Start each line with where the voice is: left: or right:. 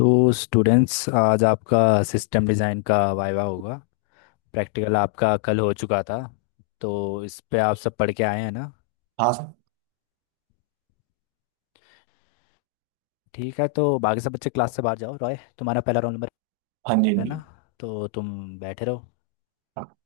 left: तो स्टूडेंट्स आज आपका सिस्टम डिज़ाइन का वाइवा होगा। प्रैक्टिकल आपका कल हो चुका था, तो इस पे आप सब पढ़ के आए हैं ना।
right: हाँ सर।
left: ठीक है, तो बाकी सब बच्चे क्लास से बाहर जाओ। रॉय, तुम्हारा पहला रोल नंबर
right: हाँ जी
left: है ना,
right: जी।
left: तो तुम बैठे रहो।
right: हाँ।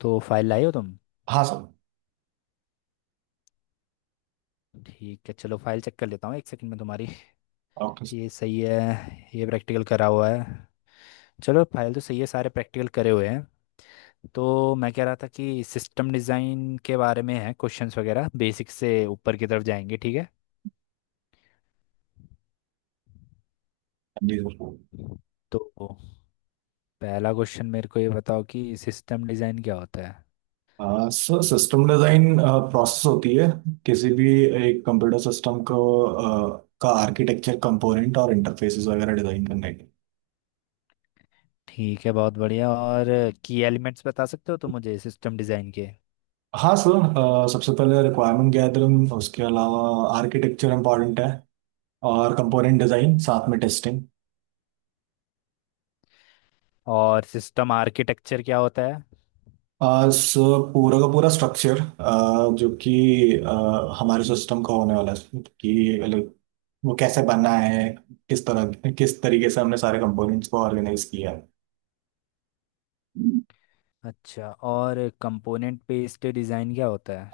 left: तो फाइल लाए हो तुम?
right: हाँ सर।
left: ठीक है, चलो फाइल चेक कर लेता हूँ एक सेकंड में तुम्हारी।
right: Okay sir.
left: ये सही है, ये प्रैक्टिकल करा हुआ है। चलो फाइल तो सही है, सारे प्रैक्टिकल करे हुए हैं। तो मैं कह रहा था कि सिस्टम डिज़ाइन के बारे में है क्वेश्चंस वगैरह, बेसिक से ऊपर की तरफ जाएंगे, ठीक है।
right: हाँ जी।
left: तो पहला क्वेश्चन मेरे को ये बताओ कि सिस्टम डिज़ाइन क्या होता है।
right: Sir sir system design process होती है किसी भी एक कंप्यूटर सिस्टम को का आर्किटेक्चर कंपोनेंट और इंटरफेसेस वगैरह डिज़ाइन करने के।
left: ठीक है, बहुत बढ़िया। और की एलिमेंट्स बता सकते हो तो मुझे सिस्टम डिज़ाइन के।
right: हाँ सर। सबसे पहले रिक्वायरमेंट गैदरिंग, उसके अलावा आर्किटेक्चर इम्पॉर्टेंट है, और कंपोनेंट डिज़ाइन साथ में टेस्टिंग।
left: और सिस्टम आर्किटेक्चर क्या होता है?
right: सो पूरा का पूरा स्ट्रक्चर जो कि हमारे सिस्टम का होने वाला है कि like, वो कैसे बना है, किस तरह किस तरीके से हमने सारे कंपोनेंट्स को ऑर्गेनाइज किया है।
left: अच्छा, और कंपोनेंट बेस्ड डिज़ाइन क्या होता है?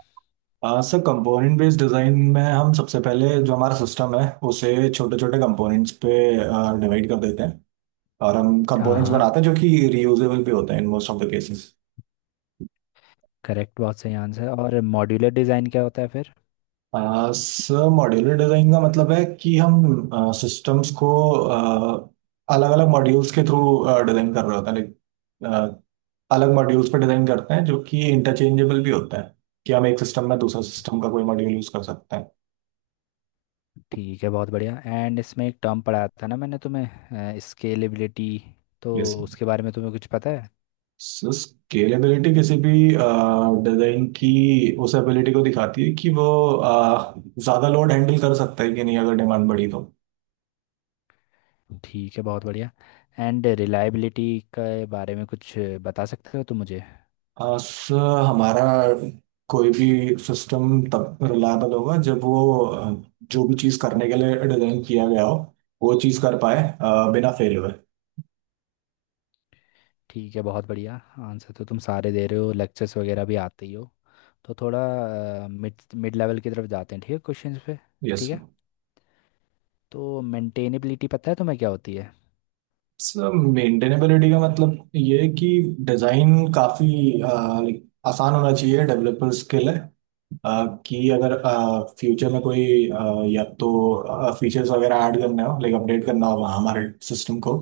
right: सर कंपोनेंट बेस्ड डिज़ाइन में हम सबसे पहले जो हमारा सिस्टम है उसे छोटे छोटे कंपोनेंट्स पे डिवाइड कर देते हैं, और हम
left: हाँ
right: कंपोनेंट्स
left: हाँ।
right: बनाते हैं जो कि रियूजेबल भी होते हैं in most of the cases.
left: Correct, बहुत सही आंसर। और मॉड्यूलर डिज़ाइन क्या होता है फिर?
right: सर मॉड्यूलर डिजाइन का मतलब है कि हम सिस्टम्स को अलग अलग मॉड्यूल्स के थ्रू डिजाइन कर रहे होते हैं, लाइक अलग मॉड्यूल्स पर डिजाइन करते हैं जो कि इंटरचेंजेबल भी होता है कि हम एक सिस्टम में दूसरा सिस्टम का कोई मॉड्यूल यूज कर सकते हैं।
left: ठीक है, बहुत बढ़िया। एंड इसमें एक टर्म पढ़ाया था ना मैंने तुम्हें, स्केलेबिलिटी। तो
right: जैसे
left: उसके बारे में तुम्हें कुछ पता है?
right: सो स्केलेबिलिटी किसी भी डिजाइन की उस एबिलिटी को दिखाती है कि वो ज़्यादा लोड हैंडल कर सकता है कि नहीं अगर डिमांड बढ़ी तो।
left: ठीक है, बहुत बढ़िया। एंड रिलायबिलिटी के बारे में कुछ बता सकते हो तुम मुझे?
right: सर हमारा कोई भी सिस्टम तब रिलायबल होगा जब वो जो भी चीज़ करने के लिए डिज़ाइन किया गया हो वो चीज़ कर पाए बिना फेल हुए।
left: ठीक है, बहुत बढ़िया। आंसर तो तुम सारे दे रहे हो, लेक्चर्स वगैरह भी आते ही हो। तो थोड़ा मिड मिड लेवल की तरफ जाते हैं, ठीक है, क्वेश्चंस पे।
right: यस।
left: ठीक है, तो मेंटेनेबिलिटी पता है तुम्हें क्या होती है?
right: सर मेंटेनेबिलिटी का मतलब ये है कि डिज़ाइन काफ़ी आसान होना चाहिए डेवलपर्स के लिए, कि अगर फ्यूचर में कोई या तो फीचर्स वगैरह ऐड करने हो लाइक अपडेट करना हो हमारे सिस्टम को,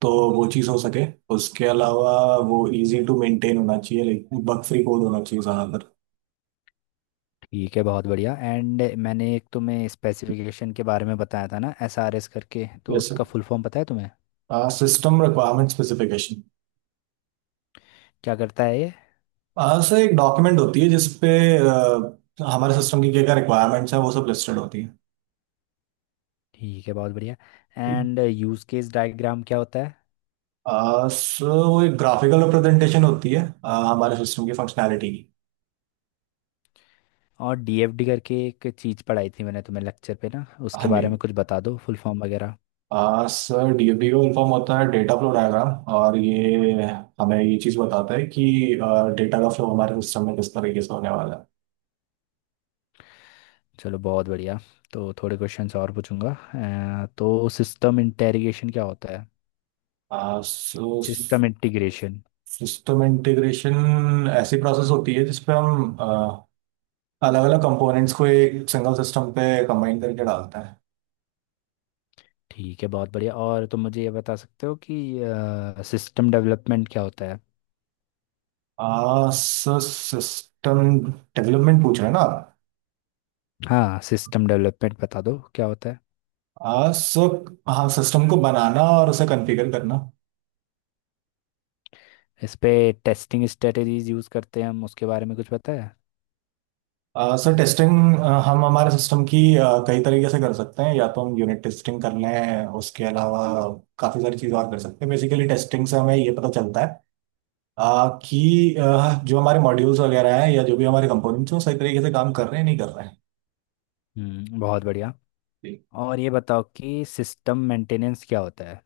right: तो वो चीज़ हो सके। उसके अलावा वो इजी टू मेंटेन होना चाहिए, लाइक बग फ्री कोड होना चाहिए ज़्यादातर।
left: ठीक है, बहुत बढ़िया। एंड मैंने एक तुम्हें स्पेसिफिकेशन के बारे में बताया था ना, SRS करके, तो
right: वैसे
left: उसका फुल फॉर्म पता है तुम्हें?
right: System requirement specification.
left: क्या करता है ये?
right: सर एक डॉक्यूमेंट होती है जिसपे अ, हमारे सिस्टम की क्या क्या रिक्वायरमेंट्स हैं वो सब लिस्टेड होती है।
left: ठीक है, बहुत बढ़िया। एंड यूज़ केस डायग्राम क्या होता है?
right: सर वो एक ग्राफिकल रिप्रेजेंटेशन होती है हमारे सिस्टम की फंक्शनैलिटी की।
left: और DFD करके एक चीज़ पढ़ाई थी मैंने तुम्हें लेक्चर पे ना,
right: हाँ
left: उसके बारे
right: जी।
left: में कुछ बता दो, फुल फॉर्म वगैरह।
right: सर डीएफडी इन्फॉर्म होता है डेटा फ्लो डायग्राम, और ये हमें ये चीज़ बताता है कि डेटा का फ्लो हमारे सिस्टम में किस तरीके से होने वाला है।
left: चलो, बहुत बढ़िया। तो थोड़े क्वेश्चंस और पूछूंगा। तो सिस्टम इंटेरिगेशन क्या होता है?
right: सो
left: सिस्टम इंटीग्रेशन।
right: सिस्टम इंटीग्रेशन ऐसी प्रोसेस होती है जिसपे हम अलग अलग कंपोनेंट्स को एक सिंगल सिस्टम पे कंबाइन करके डालते हैं।
left: ठीक है, बहुत बढ़िया। और तुम मुझे ये बता सकते हो कि सिस्टम डेवलपमेंट क्या होता है?
right: सर सिस्टम डेवलपमेंट पूछ रहे हैं ना आप?
left: हाँ, सिस्टम डेवलपमेंट बता दो क्या होता है।
right: सो हाँ, सिस्टम को बनाना और उसे कॉन्फ़िगर करना।
left: इस पे टेस्टिंग स्ट्रेटेजीज यूज़ करते हैं हम, उसके बारे में कुछ पता है?
right: सर टेस्टिंग हम हमारे सिस्टम की कई तरीके से कर सकते हैं, या तो हम यूनिट टेस्टिंग कर लें, उसके अलावा काफ़ी सारी चीज़ और कर सकते हैं। बेसिकली टेस्टिंग से हमें ये पता चलता है कि जो हमारे मॉड्यूल्स वगैरह हैं या जो भी हमारे कंपोनेंट्स हैं वो सही तरीके से काम कर रहे हैं नहीं कर रहे हैं।
left: बहुत बढ़िया। और ये बताओ कि सिस्टम मेंटेनेंस क्या होता है?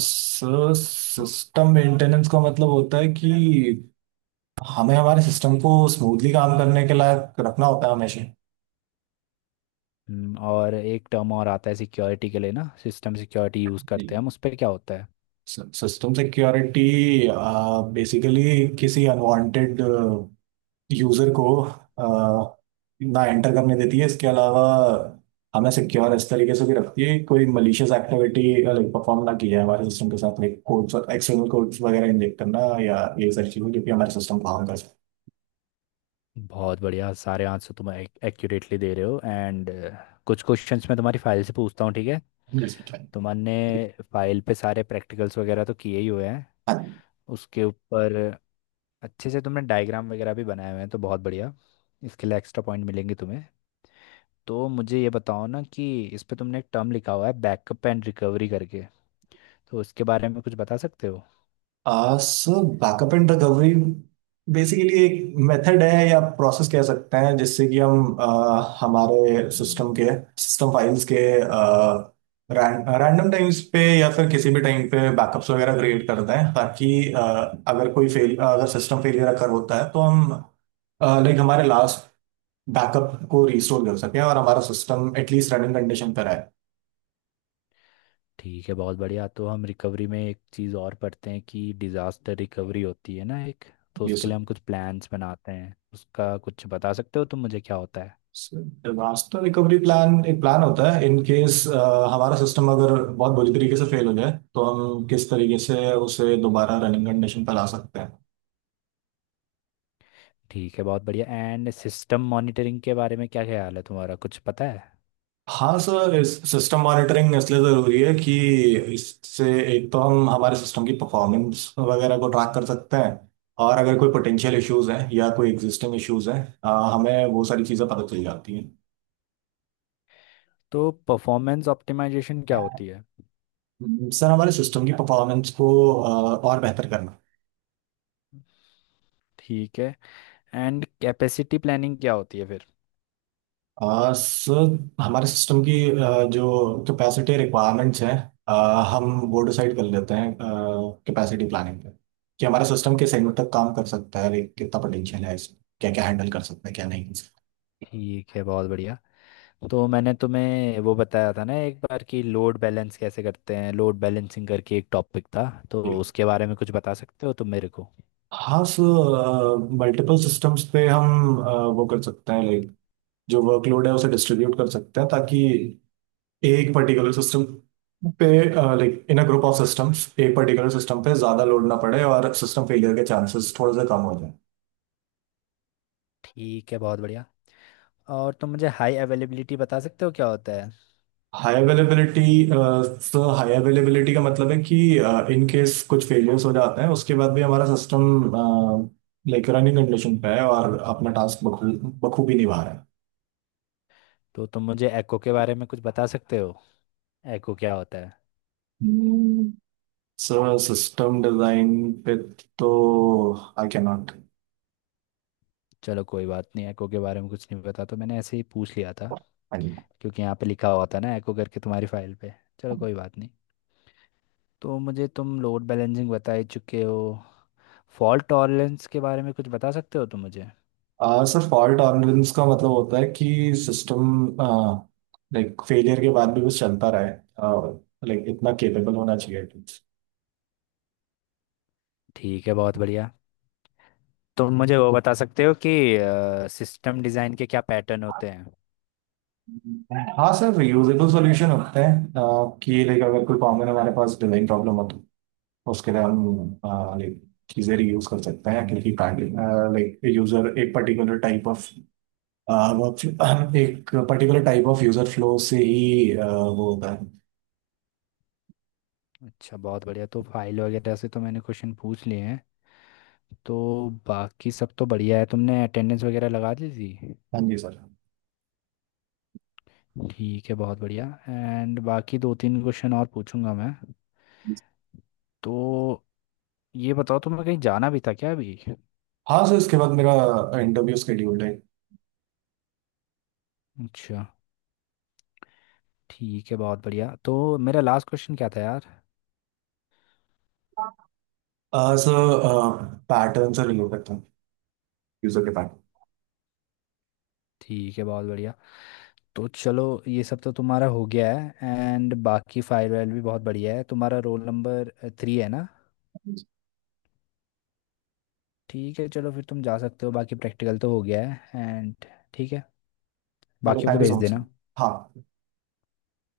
right: सर सिस्टम मेंटेनेंस का मतलब होता है कि हमें हमारे सिस्टम को स्मूथली काम करने के लायक रखना होता है हमेशा।
left: और एक टर्म और आता है सिक्योरिटी के लिए ना, सिस्टम सिक्योरिटी यूज़ करते हैं
right: जी।
left: हम उस पे, क्या होता है?
right: सिस्टम सिक्योरिटी बेसिकली किसी अनवांटेड यूजर को ना एंटर करने देती है, इसके अलावा हमें सिक्योर इस तरीके से भी रखती है कि कोई मलिशियस एक्टिविटी लाइक परफॉर्म ना की जाए हमारे सिस्टम के साथ, लाइक कोड्स एक्सटर्नल कोड्स वगैरह इंजेक्ट करना या ये सारी चीजें जो कि हमारे सिस्टम को हार्म कर
left: बहुत बढ़िया, सारे आंसर तुम एक्यूरेटली दे रहे हो। एंड कुछ क्वेश्चंस मैं तुम्हारी फाइल से पूछता हूँ, ठीक है।
right: सकते हैं।
left: तुमने फाइल पे सारे प्रैक्टिकल्स वगैरह तो किए ही हुए हैं।
right: हाँ।
left: उसके ऊपर अच्छे से तुमने डायग्राम वगैरह भी बनाए हुए हैं, तो बहुत बढ़िया। इसके लिए एक्स्ट्रा पॉइंट मिलेंगे तुम्हें। तो मुझे ये बताओ ना कि इस पे तुमने एक टर्म लिखा हुआ है, बैकअप एंड रिकवरी करके, तो उसके बारे में कुछ बता सकते हो?
right: सो बैकअप एंड रिकवरी बेसिकली एक मेथड है या प्रोसेस कह सकते हैं जिससे कि हम हमारे सिस्टम के सिस्टम फाइल्स के रैंडम टाइम्स पे या फिर किसी भी टाइम पे बैकअप्स वगैरह क्रिएट करते हैं ताकि अगर सिस्टम फेलियर अगर होता है तो हम लाइक हमारे लास्ट बैकअप को रिस्टोर कर सकें और हमारा सिस्टम एटलीस्ट रनिंग कंडीशन पर आए।
left: ठीक है, बहुत बढ़िया। तो हम रिकवरी में एक चीज़ और पढ़ते हैं कि डिज़ास्टर रिकवरी होती है ना एक, तो
right: ये
left: उसके लिए
right: सब
left: हम कुछ प्लान्स बनाते हैं, उसका कुछ बता सकते हो तुम मुझे क्या होता है?
right: डिजास्टर रिकवरी प्लान एक प्लान होता है इन केस हमारा सिस्टम अगर बहुत बुरी तरीके से फेल हो जाए तो हम किस तरीके से उसे दोबारा रनिंग कंडीशन पर ला सकते हैं।
left: ठीक है, बहुत बढ़िया। एंड सिस्टम मॉनिटरिंग के बारे में क्या ख्याल है तुम्हारा, कुछ पता है?
right: हाँ सर इस सिस्टम मॉनिटरिंग इसलिए ज़रूरी है कि इससे एक तो हम हमारे सिस्टम की परफॉर्मेंस वगैरह को ट्रैक कर सकते हैं, और अगर कोई पोटेंशियल इश्यूज हैं या कोई एग्जिस्टिंग इश्यूज हैं हमें वो सारी चीज़ें पता चल जाती
left: तो परफॉर्मेंस ऑप्टिमाइजेशन क्या होती है?
right: हैं। सर हमारे सिस्टम की परफॉर्मेंस को अ, और बेहतर करना।
left: ठीक है। एंड कैपेसिटी प्लानिंग क्या होती है फिर?
right: सर हमारे सिस्टम की जो कैपेसिटी रिक्वायरमेंट्स हैं हम वो डिसाइड कर लेते हैं कैपेसिटी प्लानिंग पे कि हमारा सिस्टम किस एंड तक काम कर सकता है, like, कितना पोटेंशियल है इसमें, क्या क्या हैंडल कर सकता है क्या नहीं कर सकता।
left: ठीक है, बहुत बढ़िया। तो मैंने तुम्हें वो बताया था ना एक बार कि लोड बैलेंस कैसे करते हैं, लोड बैलेंसिंग करके एक टॉपिक था, तो
right: जी।
left: उसके बारे में कुछ बता सकते हो तुम मेरे को?
right: हाँ सर मल्टीपल सिस्टम्स पे हम वो कर सकते हैं, लाइक जो वर्कलोड है उसे डिस्ट्रीब्यूट कर सकते हैं ताकि एक पर्टिकुलर सिस्टम पे like in uh group of systems एक पर्टिकुलर सिस्टम पे ज्यादा लोड ना पड़े और सिस्टम फेलियर के चांसेस थोड़े से कम हो।
left: ठीक है, बहुत बढ़िया। और तुम मुझे हाई अवेलेबिलिटी बता सकते हो क्या होता है?
right: High availability. Sir high availability का मतलब है कि इन केस कुछ फेलियर्स हो जाते हैं उसके बाद भी हमारा सिस्टम लाइक रनिंग कंडीशन पे है और अपना टास्क बखूबी निभा रहा है।
left: तो तुम मुझे एको के बारे में कुछ बता सकते हो, एको क्या होता है?
right: हम्म, सर सिस्टम डिजाइन पे तो आई कैन नॉट।
left: चलो कोई बात नहीं, एको के बारे में कुछ नहीं पता, तो मैंने ऐसे ही पूछ लिया था क्योंकि यहाँ पे लिखा हुआ था ना एको करके तुम्हारी फाइल पे। चलो कोई बात नहीं। तो मुझे तुम लोड बैलेंसिंग बता ही चुके हो, फॉल्ट टॉलरेंस के बारे में कुछ बता सकते हो तुम मुझे?
right: सर फॉल्ट टॉलरेंस का मतलब होता है कि सिस्टम लाइक फेलियर के बाद भी बस चलता रहे, लाइक इतना केपेबल होना चाहिए।
left: ठीक है, बहुत बढ़िया। तुम मुझे वो बता सकते हो कि सिस्टम डिज़ाइन के क्या पैटर्न होते हैं?
right: हाँ सर यूजेबल सॉल्यूशन होते हैं कि लाइक अगर कोई कॉमन हमारे पास डिजाइन प्रॉब्लम हो तो उसके लिए हम लाइक चीज़ें रीयूज कर सकते हैं क्योंकि लाइक यूजर एक पर्टिकुलर टाइप ऑफ वर्क एक particular type of user flow से ही वो होता है।
left: अच्छा, बहुत बढ़िया। तो फाइल वगैरह से तो मैंने क्वेश्चन पूछ लिए हैं, तो बाकी सब तो बढ़िया है, तुमने अटेंडेंस वगैरह लगा दी थी।
right: हाँ जी सर।
left: ठीक है, बहुत बढ़िया। एंड बाकी दो तीन क्वेश्चन और पूछूंगा मैं, तो ये बताओ तुम्हें कहीं जाना भी था क्या अभी?
right: हाँ सर इसके बाद मेरा इंटरव्यू स्केड्यूल्ड है।
left: अच्छा, ठीक है, बहुत बढ़िया। तो मेरा लास्ट क्वेश्चन क्या था यार?
right: सर पैटर्न सर रिव्यू करता हूँ, यूजर के पैटर्न।
left: ठीक है, बहुत बढ़िया। तो चलो ये सब तो तुम्हारा हो गया है। एंड बाकी फायर वायर भी बहुत बढ़िया है तुम्हारा। रोल नंबर 3 है ना? ठीक है, चलो फिर तुम जा सकते हो, बाकी प्रैक्टिकल तो हो गया है। एंड ठीक है,
right: ओके
left: बाकियों को
right: थैंक यू
left: भेज
right: सो मच।
left: देना।
right: हाँ।